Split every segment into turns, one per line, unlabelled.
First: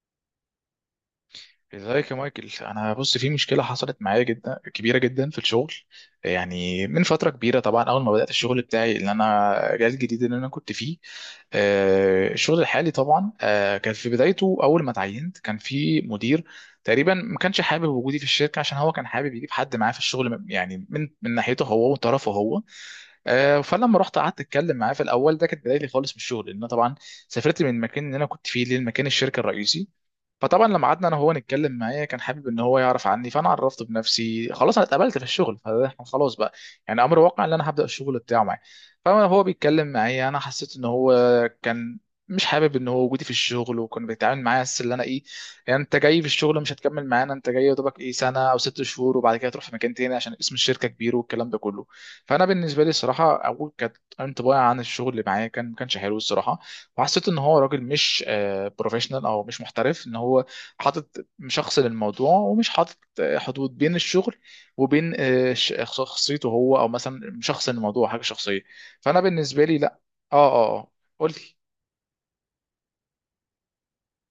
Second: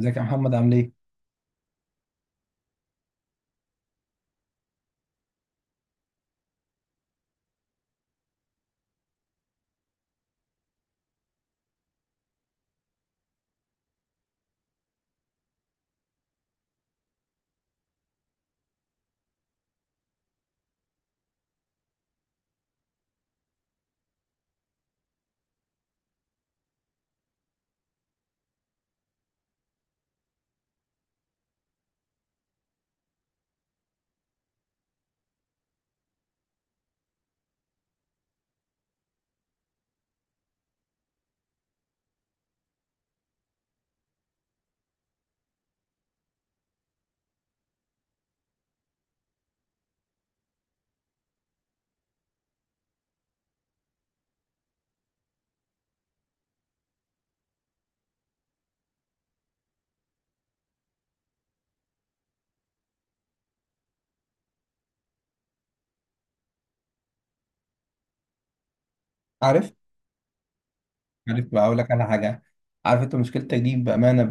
ازيك يا محمد عامل ايه؟
ازيك يا مايكل. انا بص، في مشكله حصلت معايا جدا كبيره جدا في الشغل. يعني من فتره كبيره طبعا، اول ما بدات الشغل بتاعي اللي انا جال جديد اللي انا كنت فيه. الشغل الحالي طبعا، كان في بدايته اول ما اتعينت كان في مدير تقريبا ما كانش حابب وجودي في الشركه، عشان هو كان حابب يجيب حد معاه في الشغل، يعني من ناحيته هو وطرفه هو. فلما رحت قعدت اتكلم معاه في الاول، ده كانت بدايتي خالص من الشغل، لان أنا طبعا سافرت من المكان اللي انا كنت فيه للمكان الشركه الرئيسي. فطبعا لما قعدنا انا وهو نتكلم، معايا كان حابب ان هو يعرف عني، فانا عرفته بنفسي. خلاص انا اتقبلت في الشغل، فاحنا خلاص بقى، يعني امر واقع ان انا هبدا الشغل بتاعه معاه. فانا هو بيتكلم معايا، انا حسيت ان هو كان مش حابب ان هو وجودي في الشغل، وكان بيتعامل معايا بس اللي انا ايه، يعني انت جاي في الشغل مش هتكمل معانا، انت جاي يا دوبك ايه سنه او 6 شهور، وبعد كده تروح في مكان تاني عشان اسم الشركه كبير، والكلام ده كله. فانا بالنسبه لي الصراحه، اول كانت انطباعي عن الشغل اللي معايا كان ما كانش حلو الصراحه. وحسيت ان هو راجل مش بروفيشنال، او مش محترف، ان هو حاطط شخص للموضوع، ومش حاطط حدود بين الشغل وبين شخصيته هو، او مثلا شخص للموضوع حاجه شخصيه. فانا بالنسبه
عارف؟
لي لا. اه، اه، آه.
عارف
قلت،
بقى اقول لك على حاجه. عارف انت مشكلتك دي بامانه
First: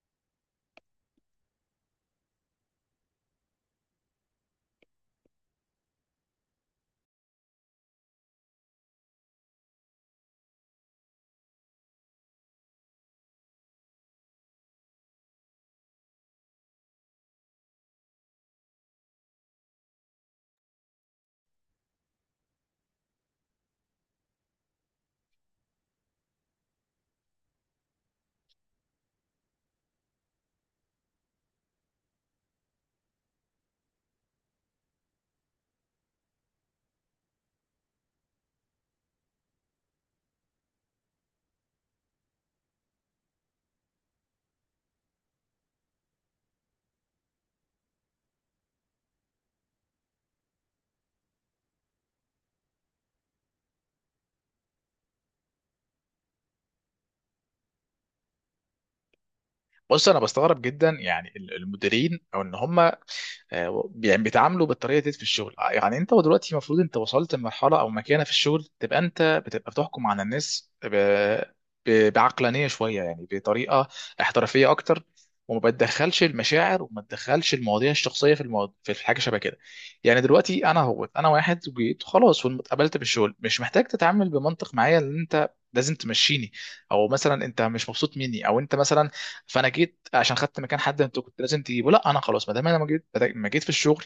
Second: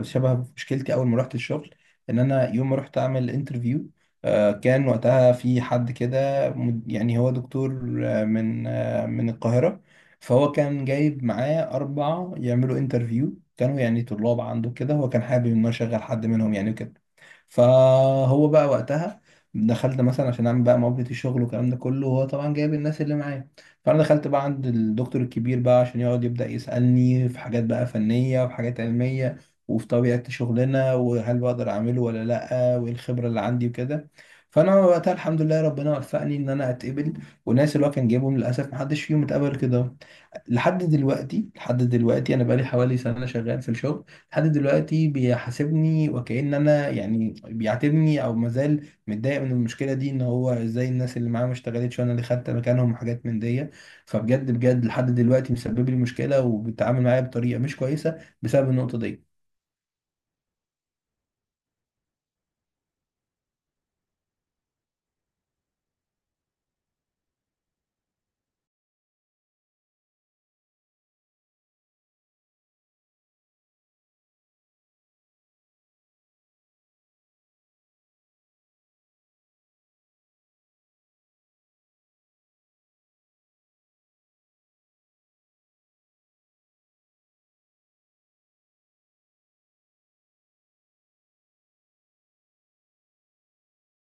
شبه مشكلتي اول ما رحت الشغل، ان انا يوم ما رحت اعمل انترفيو كان وقتها في حد كده يعني هو دكتور من القاهره. فهو كان جايب معاه اربعه يعملوا انترفيو، كانوا يعني طلاب عنده كده، هو كان حابب ان هو يشغل حد منهم يعني كده. فهو بقى وقتها دخلت مثلا عشان اعمل بقى مقابله الشغل والكلام ده كله، وهو طبعا جايب الناس اللي معاه. فانا دخلت بقى عند الدكتور الكبير بقى عشان يقعد يبدا يسالني في حاجات بقى فنيه وفي حاجات علميه وفي طبيعه شغلنا، وهل بقدر اعمله ولا لا، وايه الخبره اللي عندي وكده. فانا وقتها الحمد لله ربنا وفقني ان انا اتقبل، والناس اللي هو كان جايبهم للاسف محدش فيهم اتقبل كده. لحد دلوقتي انا بقالي حوالي سنه شغال في الشغل، لحد دلوقتي بيحاسبني وكأن انا يعني بيعاتبني او مازال متضايق من المشكله دي، ان هو ازاي الناس اللي معاه ما اشتغلتش وانا اللي خدت مكانهم وحاجات من دي. فبجد بجد لحد دلوقتي مسبب لي مشكله وبيتعامل معايا بطريقه مش كويسه بسبب النقطه دي.
بص انا بستغرب جدا يعني المديرين او ان هم يعني بيتعاملوا بالطريقه دي في الشغل. يعني انت دلوقتي المفروض، انت وصلت لمرحله او مكانه في الشغل، تبقى انت بتبقى بتحكم على الناس بعقلانيه شويه، يعني بطريقه احترافيه اكتر، وما بتدخلش المشاعر، وما تدخلش المواضيع الشخصيه في المواضيع في حاجه شبه كده. يعني دلوقتي انا، هو انا واحد جيت خلاص واتقبلت بالشغل، مش محتاج تتعامل بمنطق معايا ان انت لازم تمشيني، او مثلا انت مش مبسوط مني، او انت مثلا، فانا جيت عشان خدت مكان حد انت كنت لازم تجيبه. لا، انا خلاص، ما دام انا ما جيت، ما جيت في الشغل،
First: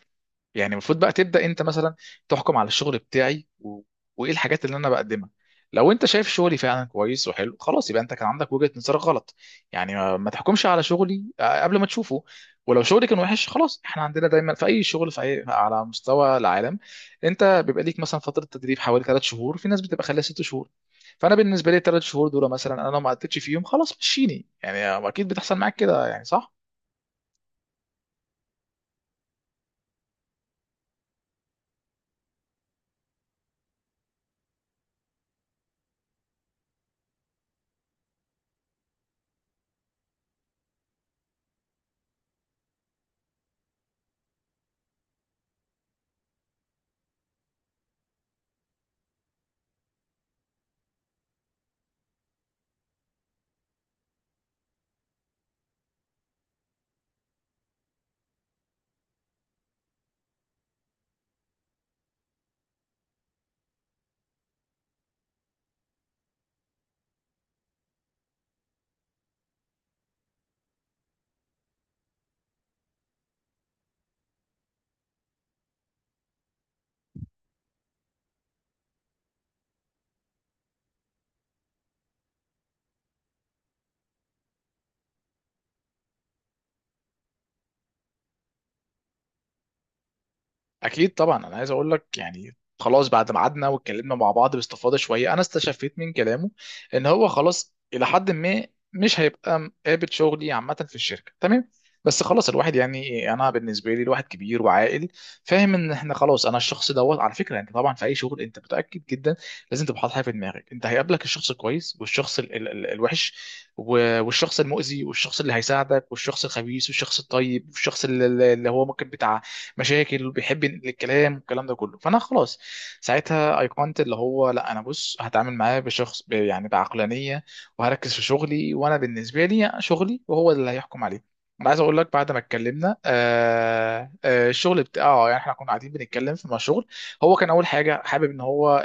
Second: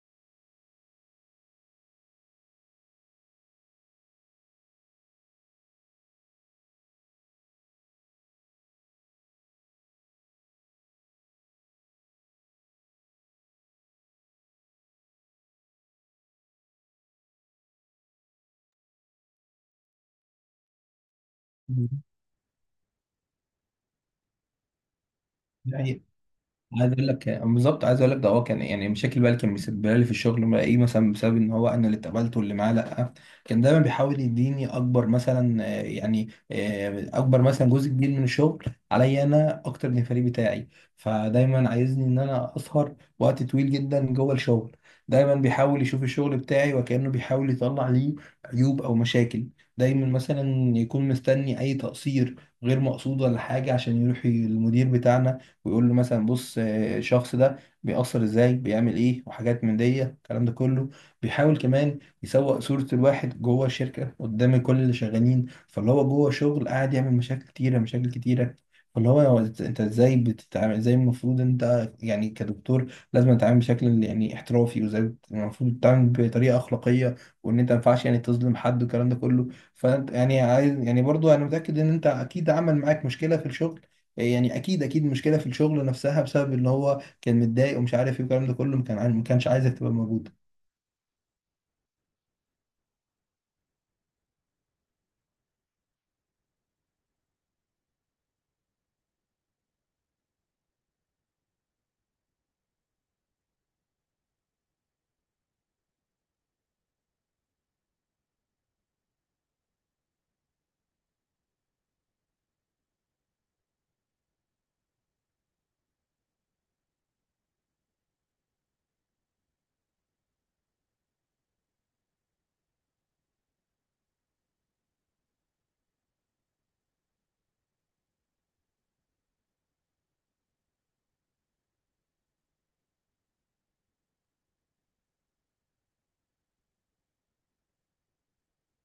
يعني المفروض بقى تبدأ انت مثلا تحكم على الشغل بتاعي وايه الحاجات اللي انا بقدمها. لو انت شايف شغلي فعلا كويس وحلو، خلاص يبقى انت كان عندك وجهة نظر غلط. يعني ما تحكمش على شغلي قبل ما تشوفه. ولو شغلي كان وحش، خلاص احنا عندنا دايما في اي شغل، على مستوى العالم، انت بيبقى ليك مثلا فترة تدريب حوالي 3 شهور، في ناس بتبقى خلال 6 شهور. فانا بالنسبه لي الثلاث
مم.
شهور دول مثلا، انا لو ما قدتش فيهم خلاص مشيني. يعني اكيد بتحصل معاك
يعني
كده يعني، صح؟
عايز اقول لك بالظبط، عايز اقول لك، ده هو كان يعني مشاكل بقى اللي كان مسببها لي في الشغل ما ايه مثلا بسبب ان هو انا اللي اتقبلت واللي معاه، لا. كان دايما بيحاول يديني اكبر مثلا اكبر مثلا جزء كبير من الشغل عليا انا اكتر من الفريق بتاعي. فدايما عايزني ان انا اسهر وقت طويل جدا جوه الشغل. دايما بيحاول يشوف الشغل بتاعي وكأنه بيحاول يطلع ليه عيوب او مشاكل. دايما مثلا يكون مستني اي تقصير غير مقصود ولا حاجة عشان يروح المدير بتاعنا ويقول له مثلا بص الشخص ده بيأثر ازاي، بيعمل ايه، وحاجات من دي الكلام ده كله. بيحاول كمان يسوق صورة الواحد جوه الشركة قدام كل اللي شغالين، فاللي هو جوه شغل قاعد يعمل مشاكل كتيرة مشاكل كتيرة. فاللي هو انت ازاي بتتعامل، ازاي المفروض انت يعني كدكتور لازم تتعامل بشكل يعني احترافي، وازاي المفروض تتعامل بطريقة أخلاقية، وان انت ما ينفعش يعني تظلم حد والكلام ده كله. فانت يعني عايز يعني برضو انا متأكد ان انت اكيد عمل معاك مشكلة في الشغل، يعني اكيد اكيد مشكله في الشغل نفسها بسبب ان هو كان متضايق ومش عارف ايه والكلام ده كله، ما كانش عايزك تبقى موجوده.
اكيد طبعا. انا عايز اقول لك يعني، خلاص بعد ما قعدنا واتكلمنا مع بعض باستفاضه شويه، انا استشفيت من كلامه ان هو خلاص الى حد ما مش هيبقى قابل شغلي عامه في الشركه. تمام، بس خلاص الواحد يعني، انا بالنسبه لي الواحد كبير وعاقل، فاهم ان احنا خلاص. انا الشخص دوت على فكره، انت طبعا في اي شغل انت متاكد جدا لازم تبقى حاطط حاجه في دماغك، انت هيقابلك الشخص الكويس والشخص ال الوحش، والشخص المؤذي، والشخص اللي هيساعدك، والشخص الخبيث، والشخص الطيب، والشخص اللي اللي هو ممكن بتاع مشاكل بيحب ينقل الكلام، والكلام ده كله. فانا خلاص ساعتها ايقنت اللي هو لا، انا بص هتعامل معاه بشخص يعني بعقلانيه، وهركز في شغلي، وانا بالنسبه لي شغلي وهو اللي هيحكم عليه. انا عايز اقول لك، بعد ما اتكلمنا الشغل بتاعه، يعني احنا كنا قاعدين بنتكلم في مشروع. هو كان اول حاجه حابب ان هو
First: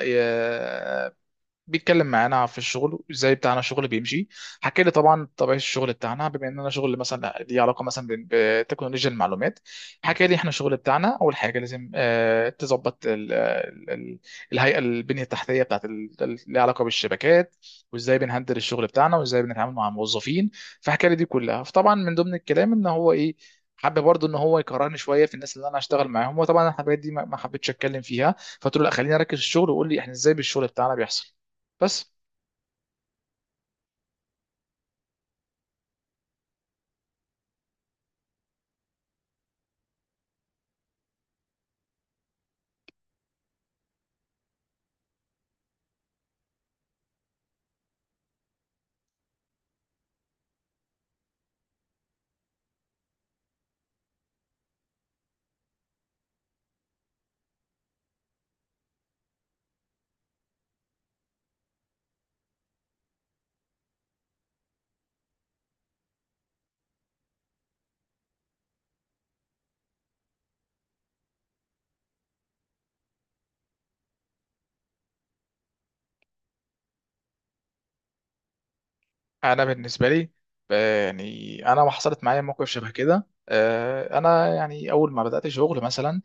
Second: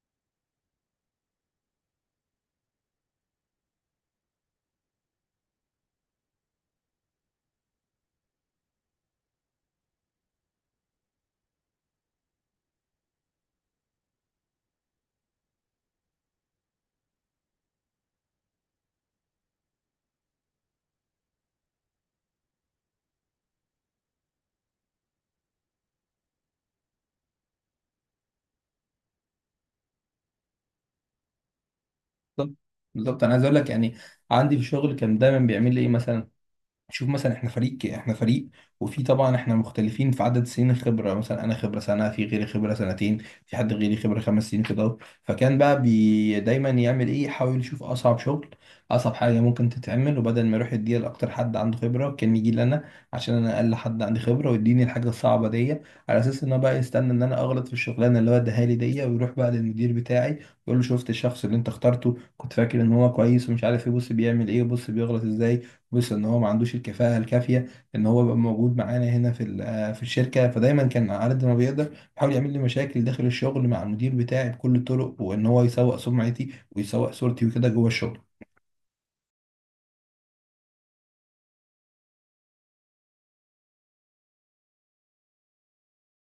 بيتكلم معانا في الشغل وازاي بتاعنا الشغل بيمشي. حكى لي طبعا طبيعه الشغل بتاعنا، بما ان انا شغل مثلا ليه علاقه مثلا بتكنولوجيا المعلومات. حكى لي احنا الشغل بتاعنا اول حاجه لازم تظبط الهيئه، البنيه التحتيه بتاعت ليها علاقه بالشبكات، وازاي بنهندل الشغل بتاعنا، وازاي بنتعامل مع الموظفين. فحكى لي دي كلها، فطبعا من ضمن الكلام ان هو ايه، حابب برضه ان هو يكرهني شويه في الناس اللي انا هشتغل معاهم. وطبعا الحاجات دي ما حبيتش اتكلم فيها، فقلت له لا، خليني اركز في الشغل، وقول لي احنا ازاي بالشغل بتاعنا بيحصل بس.
بالظبط. بالظبط انا عايز اقول لك يعني عندي في الشغل كان دايما بيعمل لي ايه مثلا. شوف مثلا، احنا فريق احنا فريق، وفي طبعا احنا مختلفين في عدد سنين الخبره، مثلا انا خبره سنه، في غيري خبره سنتين، في حد غيري خبره 5 سنين كده. فكان بقى بي دايما يعمل ايه يحاول يشوف اصعب شغل، اصعب حاجه ممكن تتعمل، وبدل ما يروح يديها لاكتر حد عنده خبره كان يجي لنا عشان انا اقل حد عندي خبره ويديني الحاجه الصعبه دي. على اساس ان هو بقى يستنى ان انا اغلط في الشغلانه اللي هو اداها لي دي ويروح بقى للمدير بتاعي ويقول له شفت الشخص اللي انت اخترته كنت فاكر ان هو كويس ومش عارف ايه، بص بيعمل ايه وبص بيغلط ازاي، وصل ان هو ما عندوش الكفاءه الكافيه ان هو يبقى موجود معانا هنا في في الشركه. فدايما كان على قد ما بيقدر بيحاول يعمل لي مشاكل داخل الشغل مع المدير بتاعي بكل الطرق، وان هو يسوق سمعتي ويسوق صورتي وكده جوه الشغل.
انا بالنسبه لي، يعني انا ما حصلت معايا موقف شبه كده. انا يعني اول ما بدات شغل مثلا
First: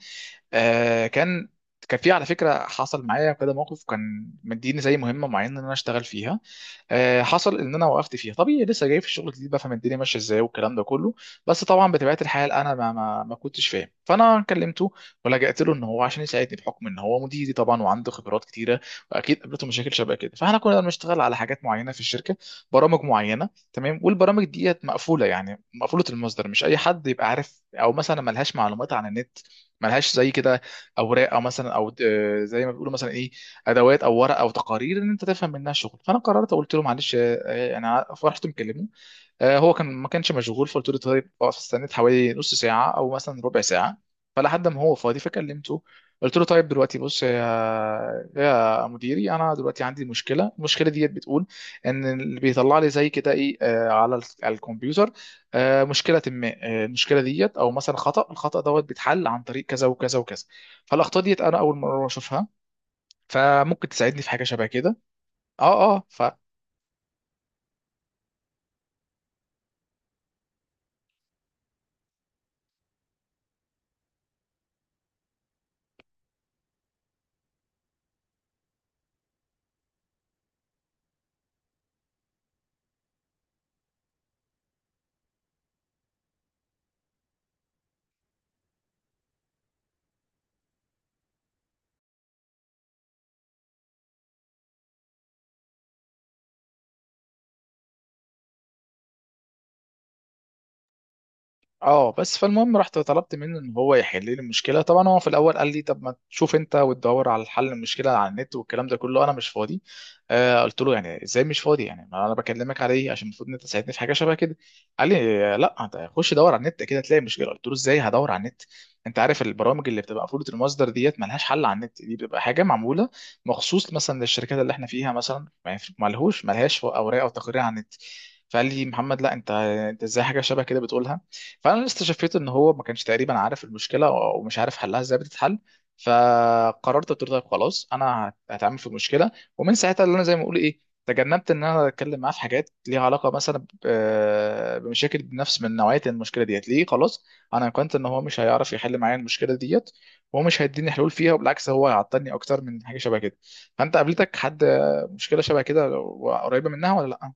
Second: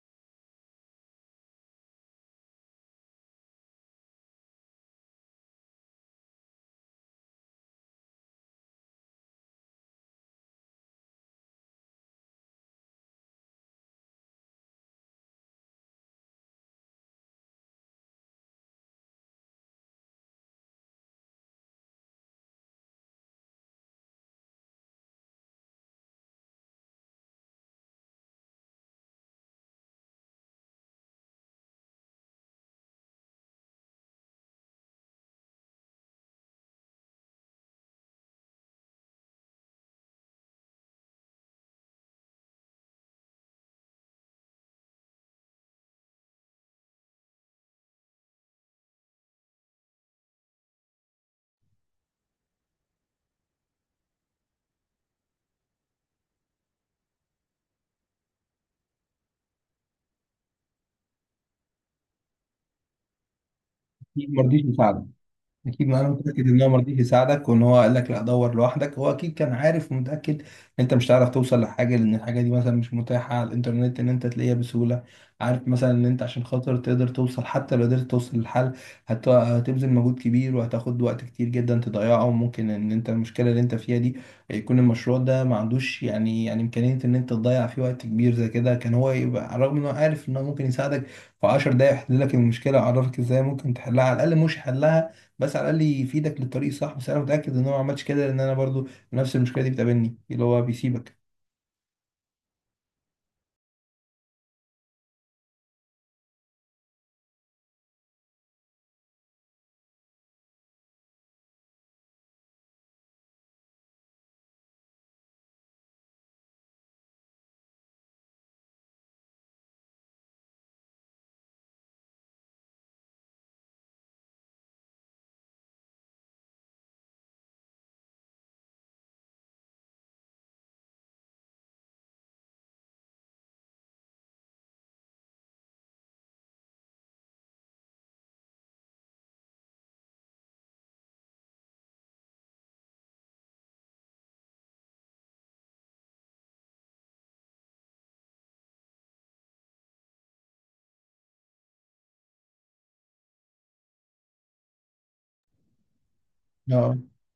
آه كان كان في على فكره، حصل معايا كده موقف، كان مديني زي مهمه معينه ان انا اشتغل فيها. حصل ان انا وقفت فيها طبيعي، لسه جاي في الشغل الجديد، بفهم الدنيا ماشيه ازاي، والكلام ده كله. بس طبعا بطبيعه الحال انا ما كنتش فاهم، فانا كلمته ولجأت له ان هو عشان يساعدني، بحكم ان هو مديري طبعا، وعنده خبرات كتيره، واكيد قابلته مشاكل شبه كده. فاحنا كنا بنشتغل على حاجات معينه في الشركه، برامج معينه، تمام. والبرامج ديت مقفوله، يعني مقفوله المصدر، مش اي حد يبقى عارف، او مثلا ملهاش معلومات عن النت، ملهاش زي كده اوراق، او مثلا، او زي ما بيقولوا مثلا ايه، ادوات او ورق او تقارير ان انت تفهم منها شغل. فانا قررت قلت له معلش، انا فرحت مكلمه، هو كان ما كانش مشغول، فقلت له طيب اقف، استنيت حوالي نص ساعه او مثلا ربع ساعه فلحد ما هو فاضي فكلمته. قلت له طيب دلوقتي بص، يا مديري، انا دلوقتي عندي مشكله، المشكله ديت بتقول ان اللي بيطلع لي زي كده ايه، على على الكمبيوتر مشكله ما. المشكله ديت، او مثلا الخطا دوت بيتحل عن طريق كذا وكذا وكذا، فالاخطاء ديت انا اول مره اشوفها، فممكن تساعدني في
ما
حاجه
رضيش
شبه كده؟
يساعده؟ اكيد،
اه،
ما
اه،
انا متاكد ان هو ما رضيش يساعدك، وان هو قال لك لا دور لوحدك. هو اكيد كان عارف ومتاكد ان انت مش هتعرف توصل لحاجه لان الحاجه دي مثلا مش متاحه على الانترنت ان انت تلاقيها بسهوله. عارف مثلا ان انت عشان خاطر تقدر توصل، حتى لو قدرت توصل للحل هتبذل مجهود كبير وهتاخد وقت كتير جدا تضيعه، وممكن ان انت المشكله اللي انت فيها دي يكون المشروع ده ما عندوش يعني امكانيه ان انت تضيع فيه وقت كبير زي كده. كان هو يبقى على الرغم ان هو عارف ان هو ممكن يساعدك في 10 دقايق يحل لك المشكله ويعرفك ازاي ممكن تحلها على الاقل، مش حلها بس على الاقل يفيدك للطريق الصح. بس انا متاكد ان هو ما عملش كده، لان انا برضو نفس المشكله دي بتقابلني اللي هو بيسيبك.
اه. بس فالمهم رحت طلبت منه ان هو يحل لي المشكله. طبعا هو في الاول قال لي طب ما تشوف انت وتدور على حل المشكله على النت، والكلام ده كله، انا مش فاضي. قلت له يعني ازاي مش فاضي؟ يعني ما انا بكلمك على ايه، عشان المفروض ان انت تساعدني في حاجه شبه كده. قال لي لا، انت خش دور على النت كده تلاقي مشكله. قلت له ازاي هدور على النت؟ انت عارف البرامج اللي بتبقى مفروض، المصدر ديت ملهاش حل على النت، دي بتبقى حاجه معموله مخصوص مثلا للشركات اللي احنا فيها، مثلا ما ينفع- ملهوش، ملهاش اوراق او تقارير على النت. فقال لي محمد، لا انت ازاي حاجه شبه كده بتقولها؟ فانا استشفيت ان هو ما كانش تقريبا عارف المشكله، ومش عارف حلها ازاي بتتحل. فقررت قلت له طيب خلاص، انا هتعمل في المشكله. ومن ساعتها اللي انا زي ما اقول ايه، تجنبت ان انا اتكلم معاه في حاجات ليها علاقه مثلا بمشاكل، بنفس من نوعيه المشكله ديت ليه، خلاص انا كنت ان هو مش هيعرف يحل معايا المشكله ديت، وهو مش هيديني حلول فيها، وبالعكس هو هيعطلني اكتر من حاجه شبه كده. فانت قابلتك حد مشكله شبه كده قريبه منها
اه.
ولا لا؟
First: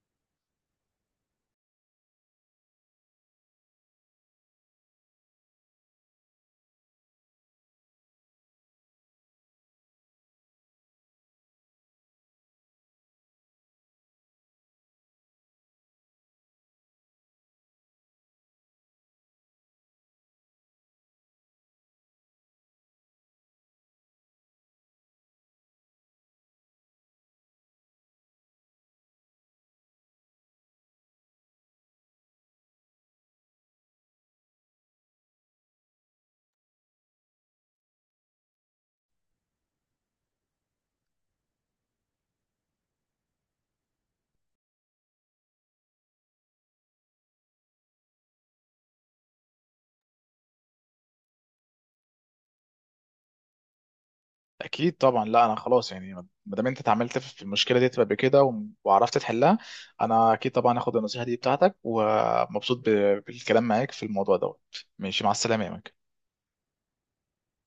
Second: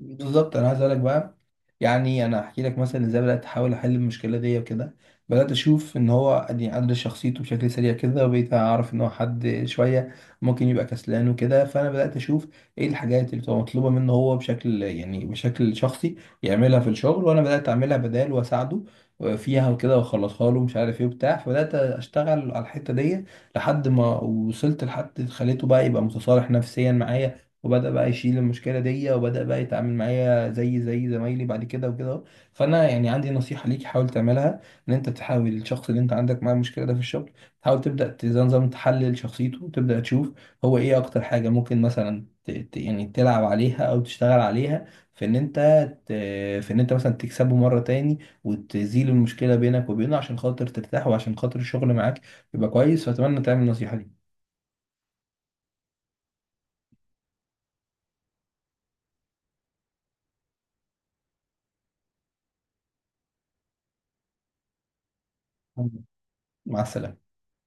بالظبط انا عايز اقولك بقى يعني انا احكي لك مثلا ازاي بدات احاول احل المشكله دي وكده. بدات اشوف ان هو يعني ادرس شخصيته بشكل سريع كده وبقيت اعرف ان هو حد شويه ممكن يبقى كسلان وكده. فانا بدات اشوف ايه الحاجات اللي بتبقى مطلوبه منه هو بشكل يعني بشكل شخصي يعملها في الشغل، وانا بدات اعملها بدال واساعده فيها وكده واخلصها له مش عارف ايه وبتاع. فبدات اشتغل على الحته دي لحد ما وصلت لحد خليته بقى يبقى متصالح نفسيا معايا، وبدأ بقى يشيل المشكلة دي، وبدأ بقى يتعامل معايا زي زمايلي بعد كده وكده. فأنا يعني عندي نصيحة ليك حاول تعملها، إن أنت تحاول الشخص اللي أنت عندك معاه المشكلة ده في الشغل تحاول زي نظام تحلل شخصيته وتبدأ تشوف هو إيه أكتر حاجة ممكن مثلا يعني تلعب عليها أو تشتغل عليها، في إن أنت ت- في إن أنت مثلا تكسبه مرة تاني وتزيل المشكلة بينك وبينه عشان خاطر ترتاح وعشان خاطر الشغل معاك يبقى كويس. فأتمنى تعمل النصيحة دي.
اكيد طبعا. لا انا خلاص يعني، ما دام انت اتعاملت في المشكله دي قبل كده وعرفت تحلها، انا اكيد طبعا هاخد النصيحه دي بتاعتك، ومبسوط بالكلام معاك في الموضوع دوت. ماشي، مع السلامه يا مك.
مع السلامة.